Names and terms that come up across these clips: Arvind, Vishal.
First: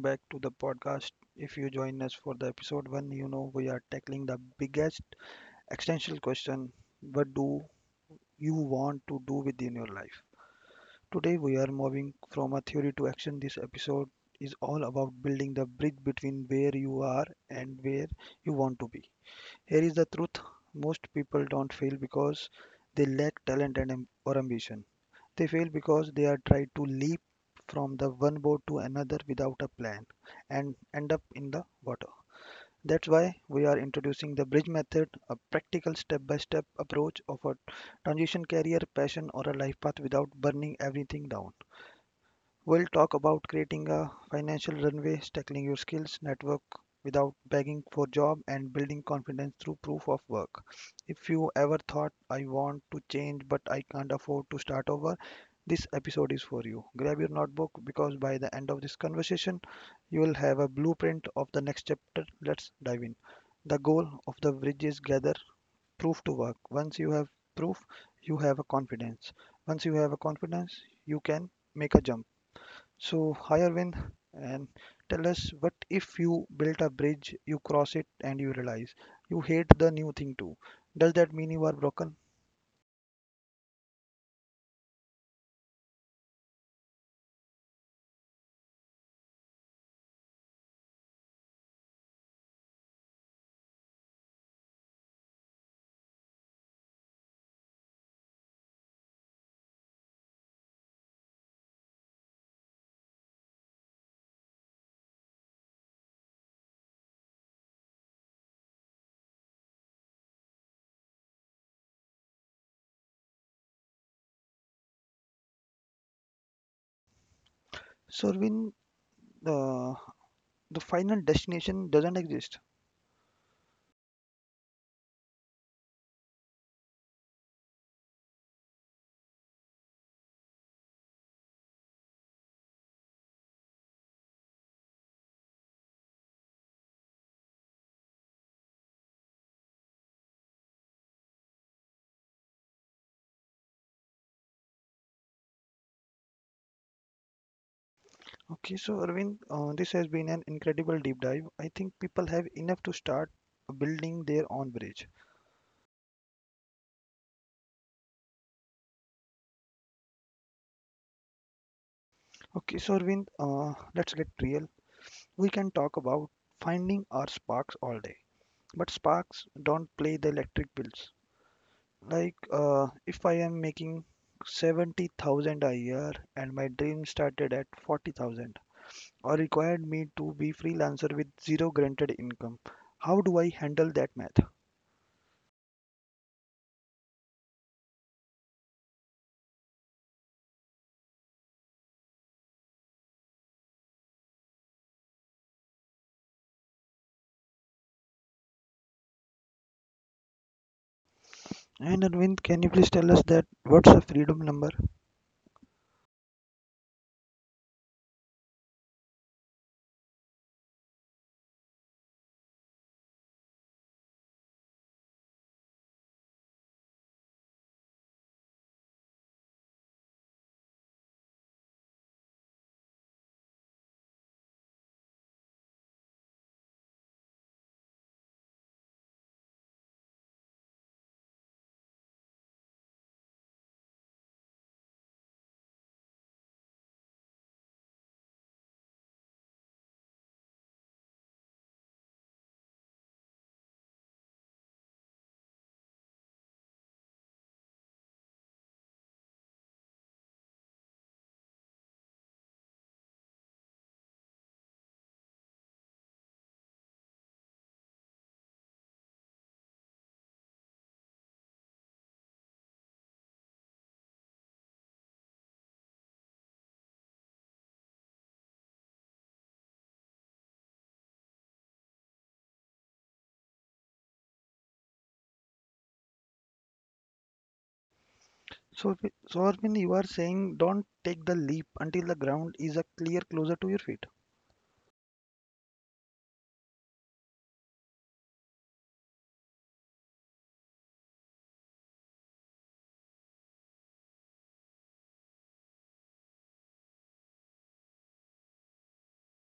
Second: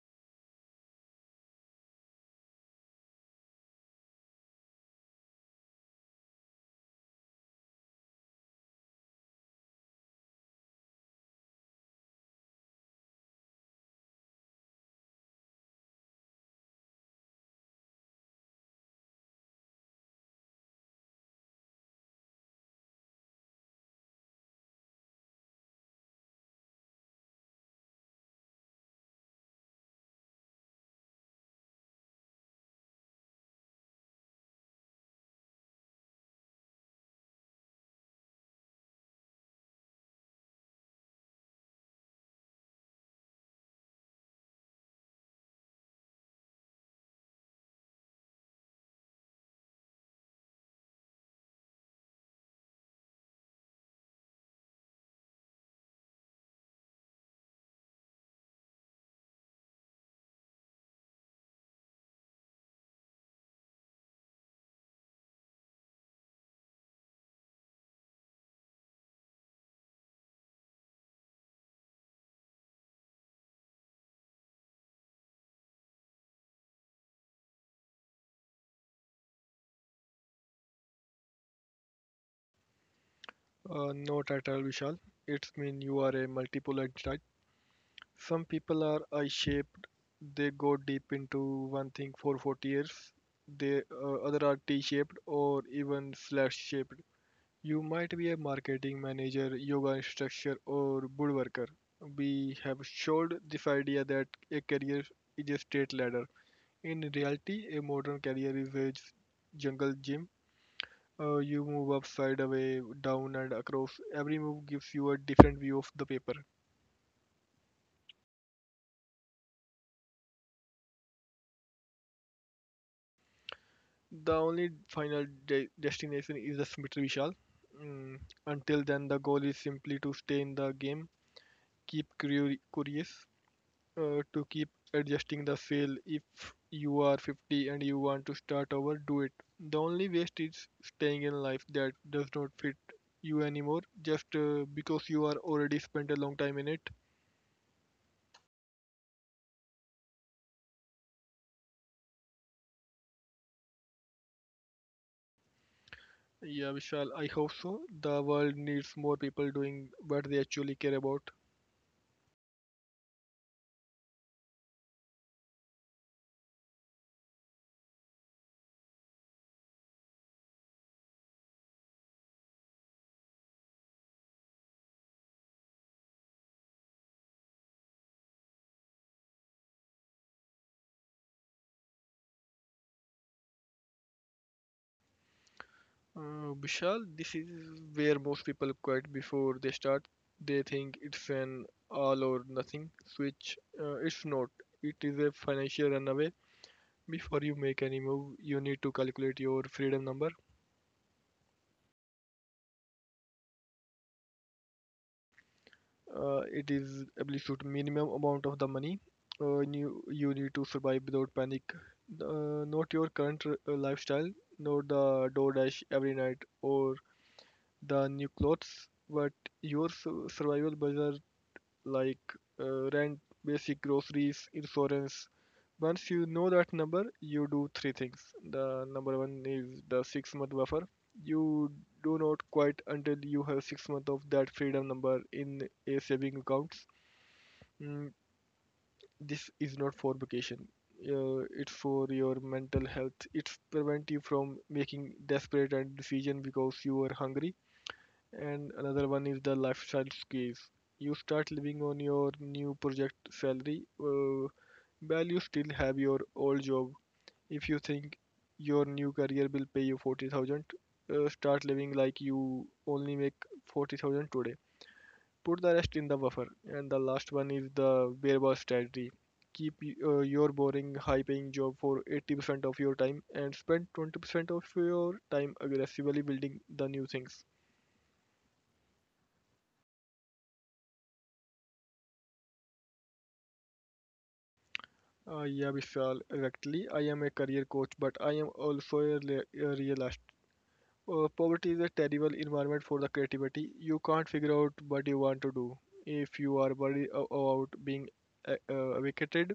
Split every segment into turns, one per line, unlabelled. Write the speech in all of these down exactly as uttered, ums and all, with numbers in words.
back to the podcast. If you join us for the episode one, you know we are tackling the biggest existential question, what do you want to do within your life? Today we are moving from a theory to action. This episode is all about building the bridge between where you are and where you want to be. Here is the truth, most people don't fail because they lack talent and am- or ambition. They fail because they are tried to leap from the one boat to another without a plan and end up in the water. That's why we are introducing the bridge method, a practical step by step approach of a transition career, passion, or a life path without burning everything down. We'll talk about creating a financial runway, tackling your skills network without begging for job and building confidence through proof of work. If you ever thought I want to change but I can't afford to start over, this episode is for you. Grab your notebook because by the end of this conversation, you will have a blueprint of the next chapter. Let's dive in. The goal of the bridge is gather proof to work. Once you have proof, you have a confidence. Once you have a confidence, you can make a jump. So, hi Arvind, and tell us what if you built a bridge, you cross it, and you realize you hate the new thing too. Does that mean you are broken?
Uh, not at all, Vishal. It's mean you are a multipolar type. Some people are I-shaped. They go deep into one thing for forty years. They uh, other are T-shaped or even slash-shaped. You might be a marketing manager, yoga instructor, or woodworker. We have showed this idea that a career is a straight ladder. In reality, a modern career is a jungle gym uh, You move up, side away, down, and across. Every move gives you a different view of the paper.
So, Arvind, uh, the final destination doesn't exist.
The only final de- destination is the cemetery, Vishal. Mm, until then, the goal is simply to stay in the game, keep curio- curious, uh, to keep adjusting the sail. If you are fifty and you want to start over, do it. The only waste is staying in life that does not fit you anymore just uh, because you are already spent a long time in it.
Okay, so Arvind, uh, this has been an incredible deep dive. I think people have enough to start building their own bridge.
Yeah, Vishal, I hope so. The world needs more people doing what they actually care about.
Okay, so Arvind, uh, let's get real. We can talk about finding our sparks all day, but sparks don't play the electric bills. Like, uh, if I am making seventy thousand a year and my dream started at forty thousand or required me to be freelancer with zero granted income, how do I handle that math?
Uh, Vishal, this is where most people quit before they start. They think it's an all or nothing switch. Uh, it's not. It is a financial runaway. Before you make any move, you need to calculate your freedom number.
And Arvind, can you please tell us that what's the freedom number?
Uh, it is absolute minimum amount of the money, uh, you you need to survive without panic, uh, not your current r- uh, lifestyle, nor the DoorDash every night or the new clothes, but your su- survival budget, like, uh, rent, basic groceries, insurance. Once you know that number, you do three things. The number one is the six month buffer. You do not quite until you have six months of that freedom number in a saving account. Mm, this is not for vacation. Uh, it's for your mental health. It's prevent you from making desperate and decision because you are hungry. And another one is the lifestyle squeeze. You start living on your new project salary. Uh, while you still have your old job. If you think your new career will pay you forty thousand, uh, start living like you only make forty thousand today. Put the rest in the buffer. And the last one is the variable strategy. Keep uh, your boring, high paying job for eighty percent of your time and spend twenty percent of your time aggressively building the new things.
So, if- so Arvind, you are saying don't take the leap until the ground is a clear closer to your feet.
Uh, yeah, Vishal, exactly. I am a career coach, but I am also a, a realist. Uh, poverty is a terrible environment for the creativity. You can't figure out what you want to do. If you are worried about being, uh, uh, vacated,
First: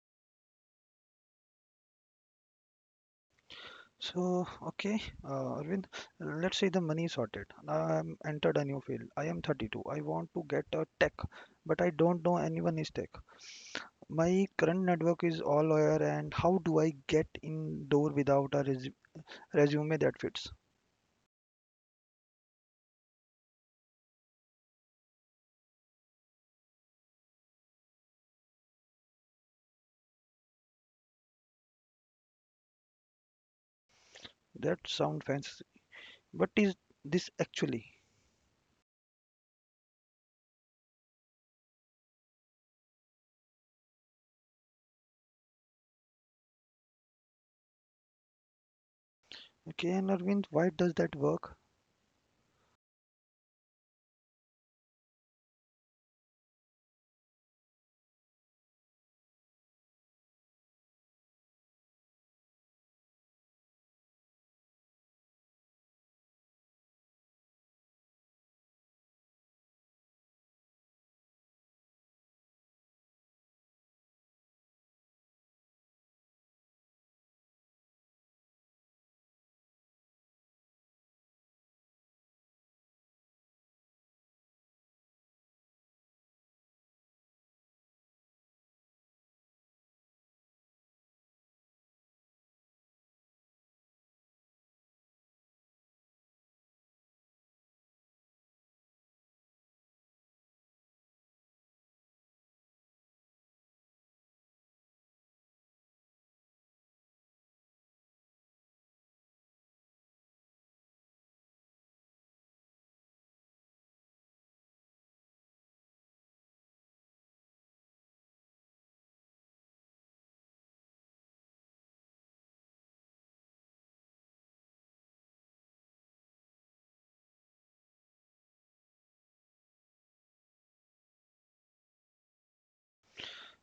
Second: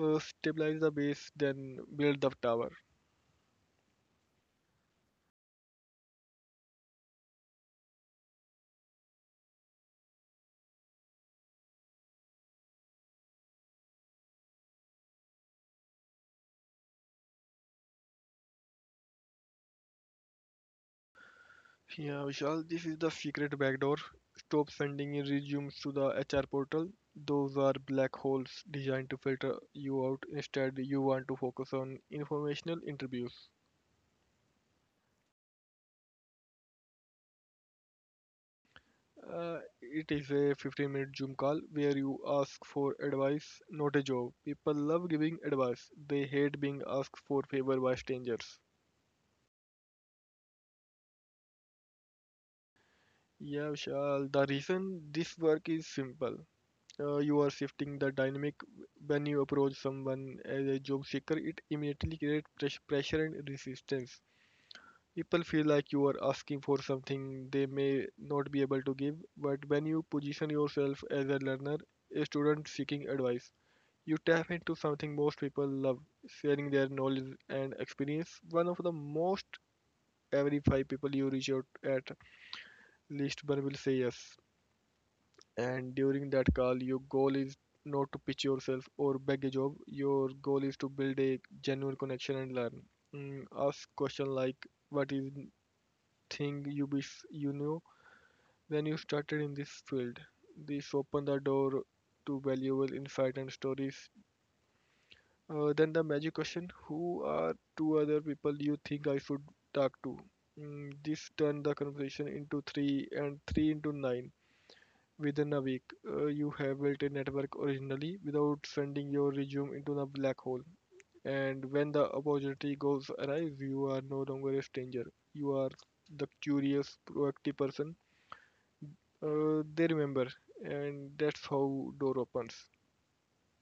uh, stabilize the base, then build the tower.
So, okay, uh, Arvind, uh, let's say the money is sorted. Now I'm entered a new field. I am thirty-two. I want to get a tech, but I don't know anyone is tech. My current network is all lawyer, and how do I get in door without a resu resume that fits?
Yeah, Vishal, this is the secret backdoor. Stop sending in resumes to the H R portal. Those are black holes designed to filter you out. Instead, you want to focus on informational interviews.
That sound fancy. What is this actually?
Uh, it is a fifteen minute Zoom call where you ask for advice, not a job. People love giving advice, they hate being asked for favor by strangers.
Okay, and Arvind, why does that work?
Yeah, Vishal, the reason this work is simple. Uh, you are shifting the dynamic. When you approach someone as a job seeker, it immediately creates pres- pressure and resistance. People feel like you are asking for something they may not be able to give, but when you position yourself as a learner, a student seeking advice, you tap into something most people love: sharing their knowledge and experience. One of the most, every five people you reach out, at least one will say yes. And during that call, your goal is not to pitch yourself or beg a job. Your goal is to build a genuine connection and learn. Mm, ask question like, what is thing you wish you knew when you started in this field? This open the door to valuable insight and stories. Uh, then the magic question: who are two other people you think I should talk to? Mm, this turned the conversation into three, and three into nine. Within a week, uh, you have built a network originally without sending your resume into the black hole. And when the opportunity goes arrive, you are no longer a stranger. You are the curious, proactive person uh, they remember, and that's how door opens.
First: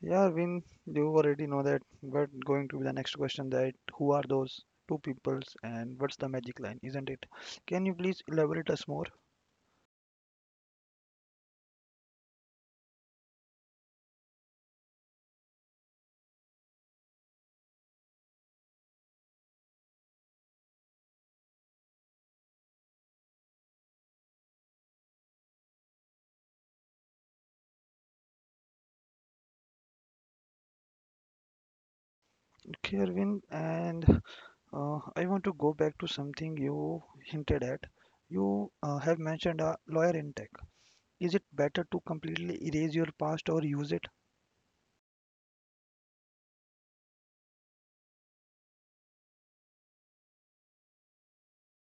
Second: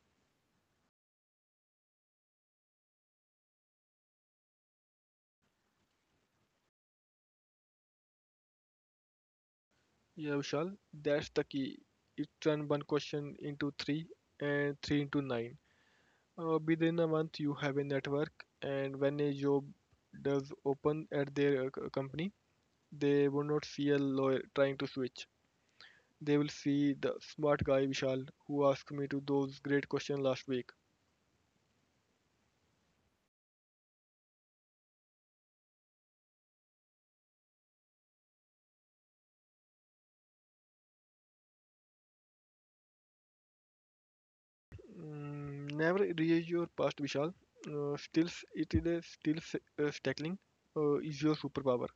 Yeah, Vin, you already know that, but going to be the next question that who are those two peoples and what's the magic line, isn't it? Can you please elaborate us more?
Yeah, Vishal, that's the key. It turn one question into three, and three into nine. Uh, within a month, you have a network, and when a job does open at their uh, company, they would not feel loyal trying to switch. They will see the smart guy Vishal who asked me to those great questions last week.
Okay, Arvind, and uh, I want to go back to something you hinted at. You uh, have mentioned a lawyer in tech. Is it better to completely erase your past or use it?
Mm, never erase your past, Vishal. Uh, still, it is still s- uh, tackling uh, is your superpower.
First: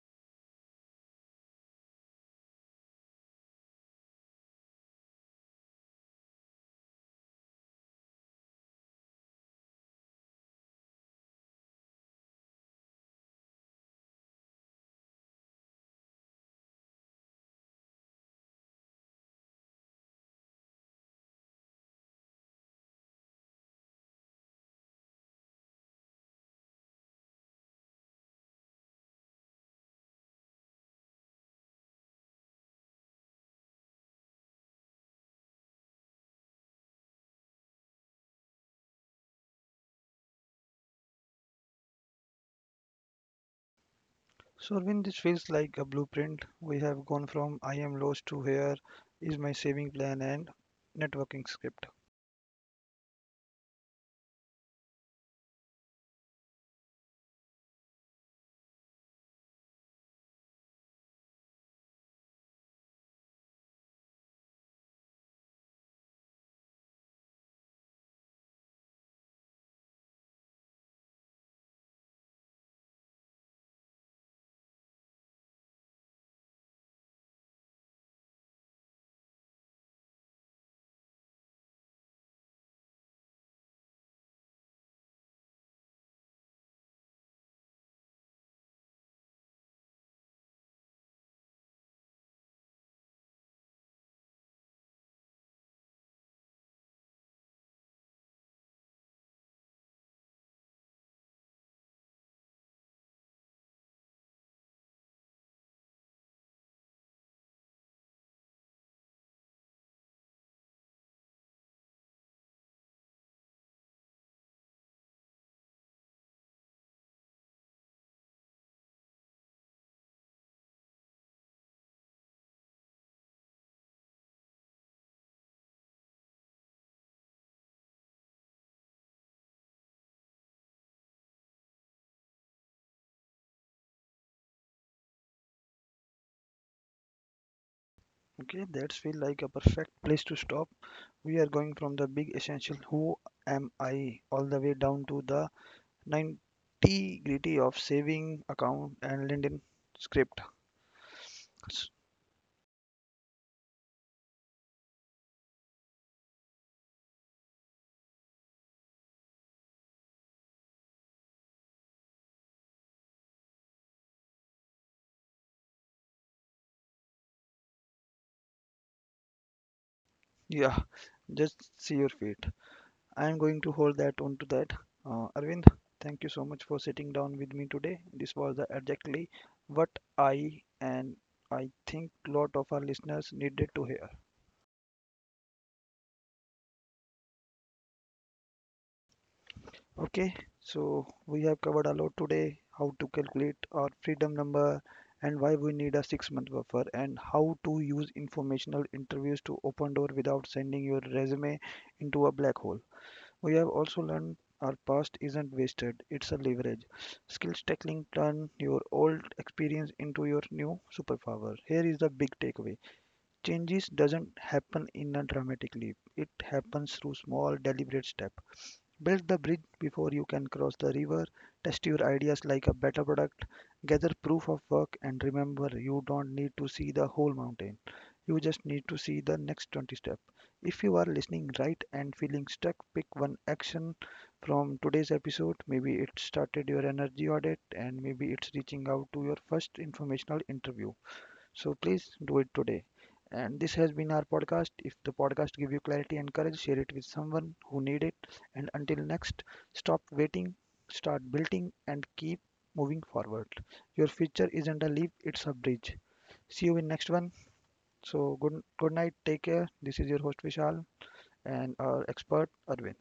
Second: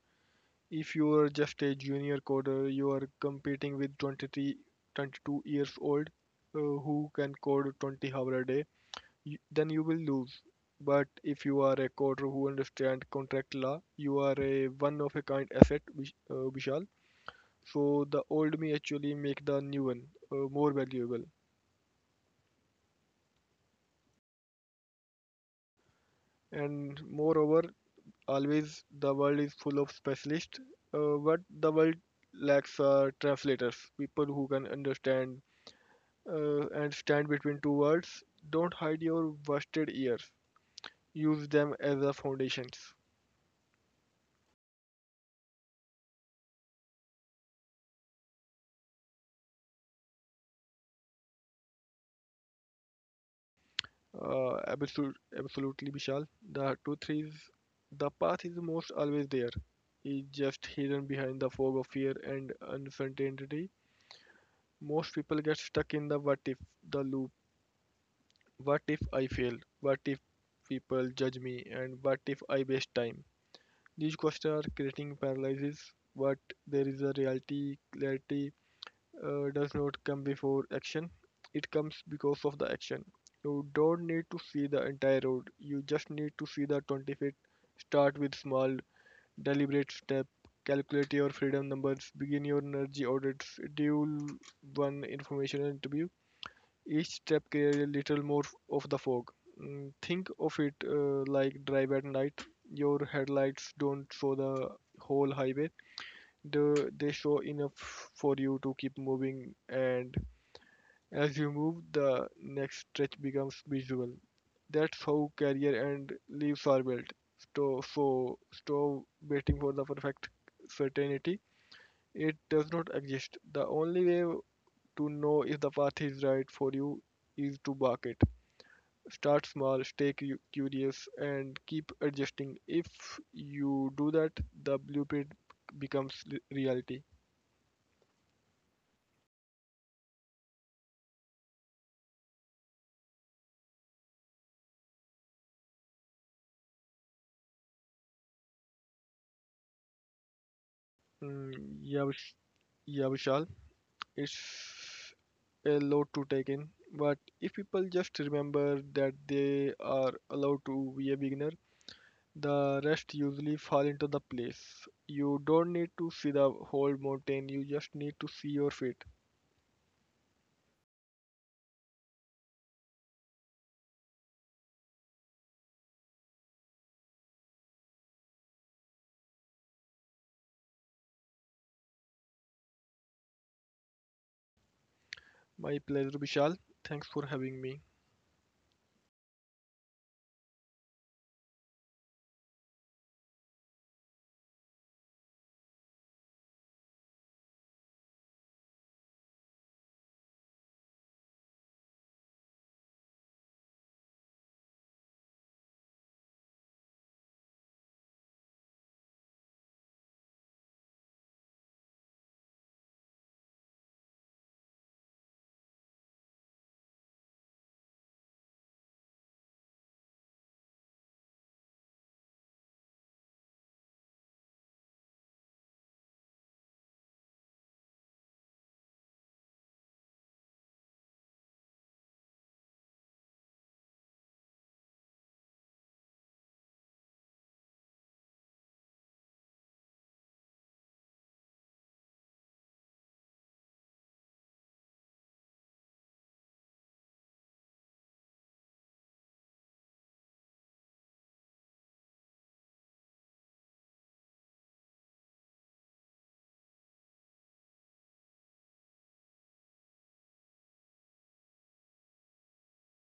If you are just a junior coder, you are competing with twenty-three, twenty-two years old uh, who can code twenty hours a day. Y- then you will lose. But if you are a coder who understand contract law, you are a one of a kind asset, Vish- uh, Vishal. So the old me actually make the new one uh, more valuable. And moreover, always the world is full of specialists, uh, but the world lacks uh, translators, people who can understand uh, and stand between two worlds. Don't hide your busted ears. Use them as a foundations.
So, Arvind, this feels like a blueprint. We have gone from I am lost to here is my saving plan and networking script.
Uh, absolute, absolutely, Vishal. The truth is, the path is most always there. It's just hidden behind the fog of fear and uncertainty. Most people get stuck in the what if, the loop. What if I fail? What if people judge me? And what if I waste time? These questions are creating paralysis, but there is a reality, clarity, uh, does not come before action, it comes because of the action. You don't need to see the entire road, you just need to see the twenty feet. Start with small, deliberate step. Calculate your freedom numbers, begin your energy audits, schedule one informational interview. Each step creates a little more of the fog. Mm, Think of it uh, like drive at night. Your headlights don't show the whole highway. The they show enough for you to keep moving, and as you move, the next stretch becomes visual. That's how career and leaves are built. So, so stop waiting for the perfect certainty. It does not exist. The only way to know if the path is right for you is to bark it. Start small, stay cu- curious, and keep adjusting. If you do that, the blueprint becomes re- reality.
Okay, that's feel like a perfect place to stop. We are going from the big essential who am I all the way down to the ninety gritty of saving account and LinkedIn script.
Mm,
S-
yeah, Vish- yeah, Vishal. It's a lot to take in, but if people just remember that they are allowed to be a beginner, the rest usually fall into the place. You don't need to see the whole mountain, you just need to see your feet.
Yeah, just see your feet. I am going to hold that onto that. Uh, Arvind, thank you so much for sitting down with me today. This was the exactly what I and I think lot of our listeners needed to hear.
My pleasure, Vishal. Thanks for having me.
Okay, so we have covered a lot today, how to calculate our freedom number and why we need a six month buffer and how to use informational interviews to open door without sending your resume into a black hole. We have also learned our past isn't wasted, it's a leverage. Skills tackling turn your old experience into your new superpower. Here is the big takeaway. Changes doesn't happen in a dramatic leap. It happens through small deliberate steps. Build the bridge before you can cross the river. Test your ideas like a beta product. Gather proof of work and remember you don't need to see the whole mountain. You just need to see the next twenty steps. If you are listening right and feeling stuck, pick one action from today's episode. Maybe it started your energy audit and maybe it's reaching out to your first informational interview. So please do it today. And this has been our podcast. If the podcast give you clarity and courage, share it with someone who need it. And until next, stop waiting, start building, and keep moving forward. Your future isn't a leap; it's a bridge. See you in next one. So good, good night. Take care. This is your host Vishal and our expert Arvind.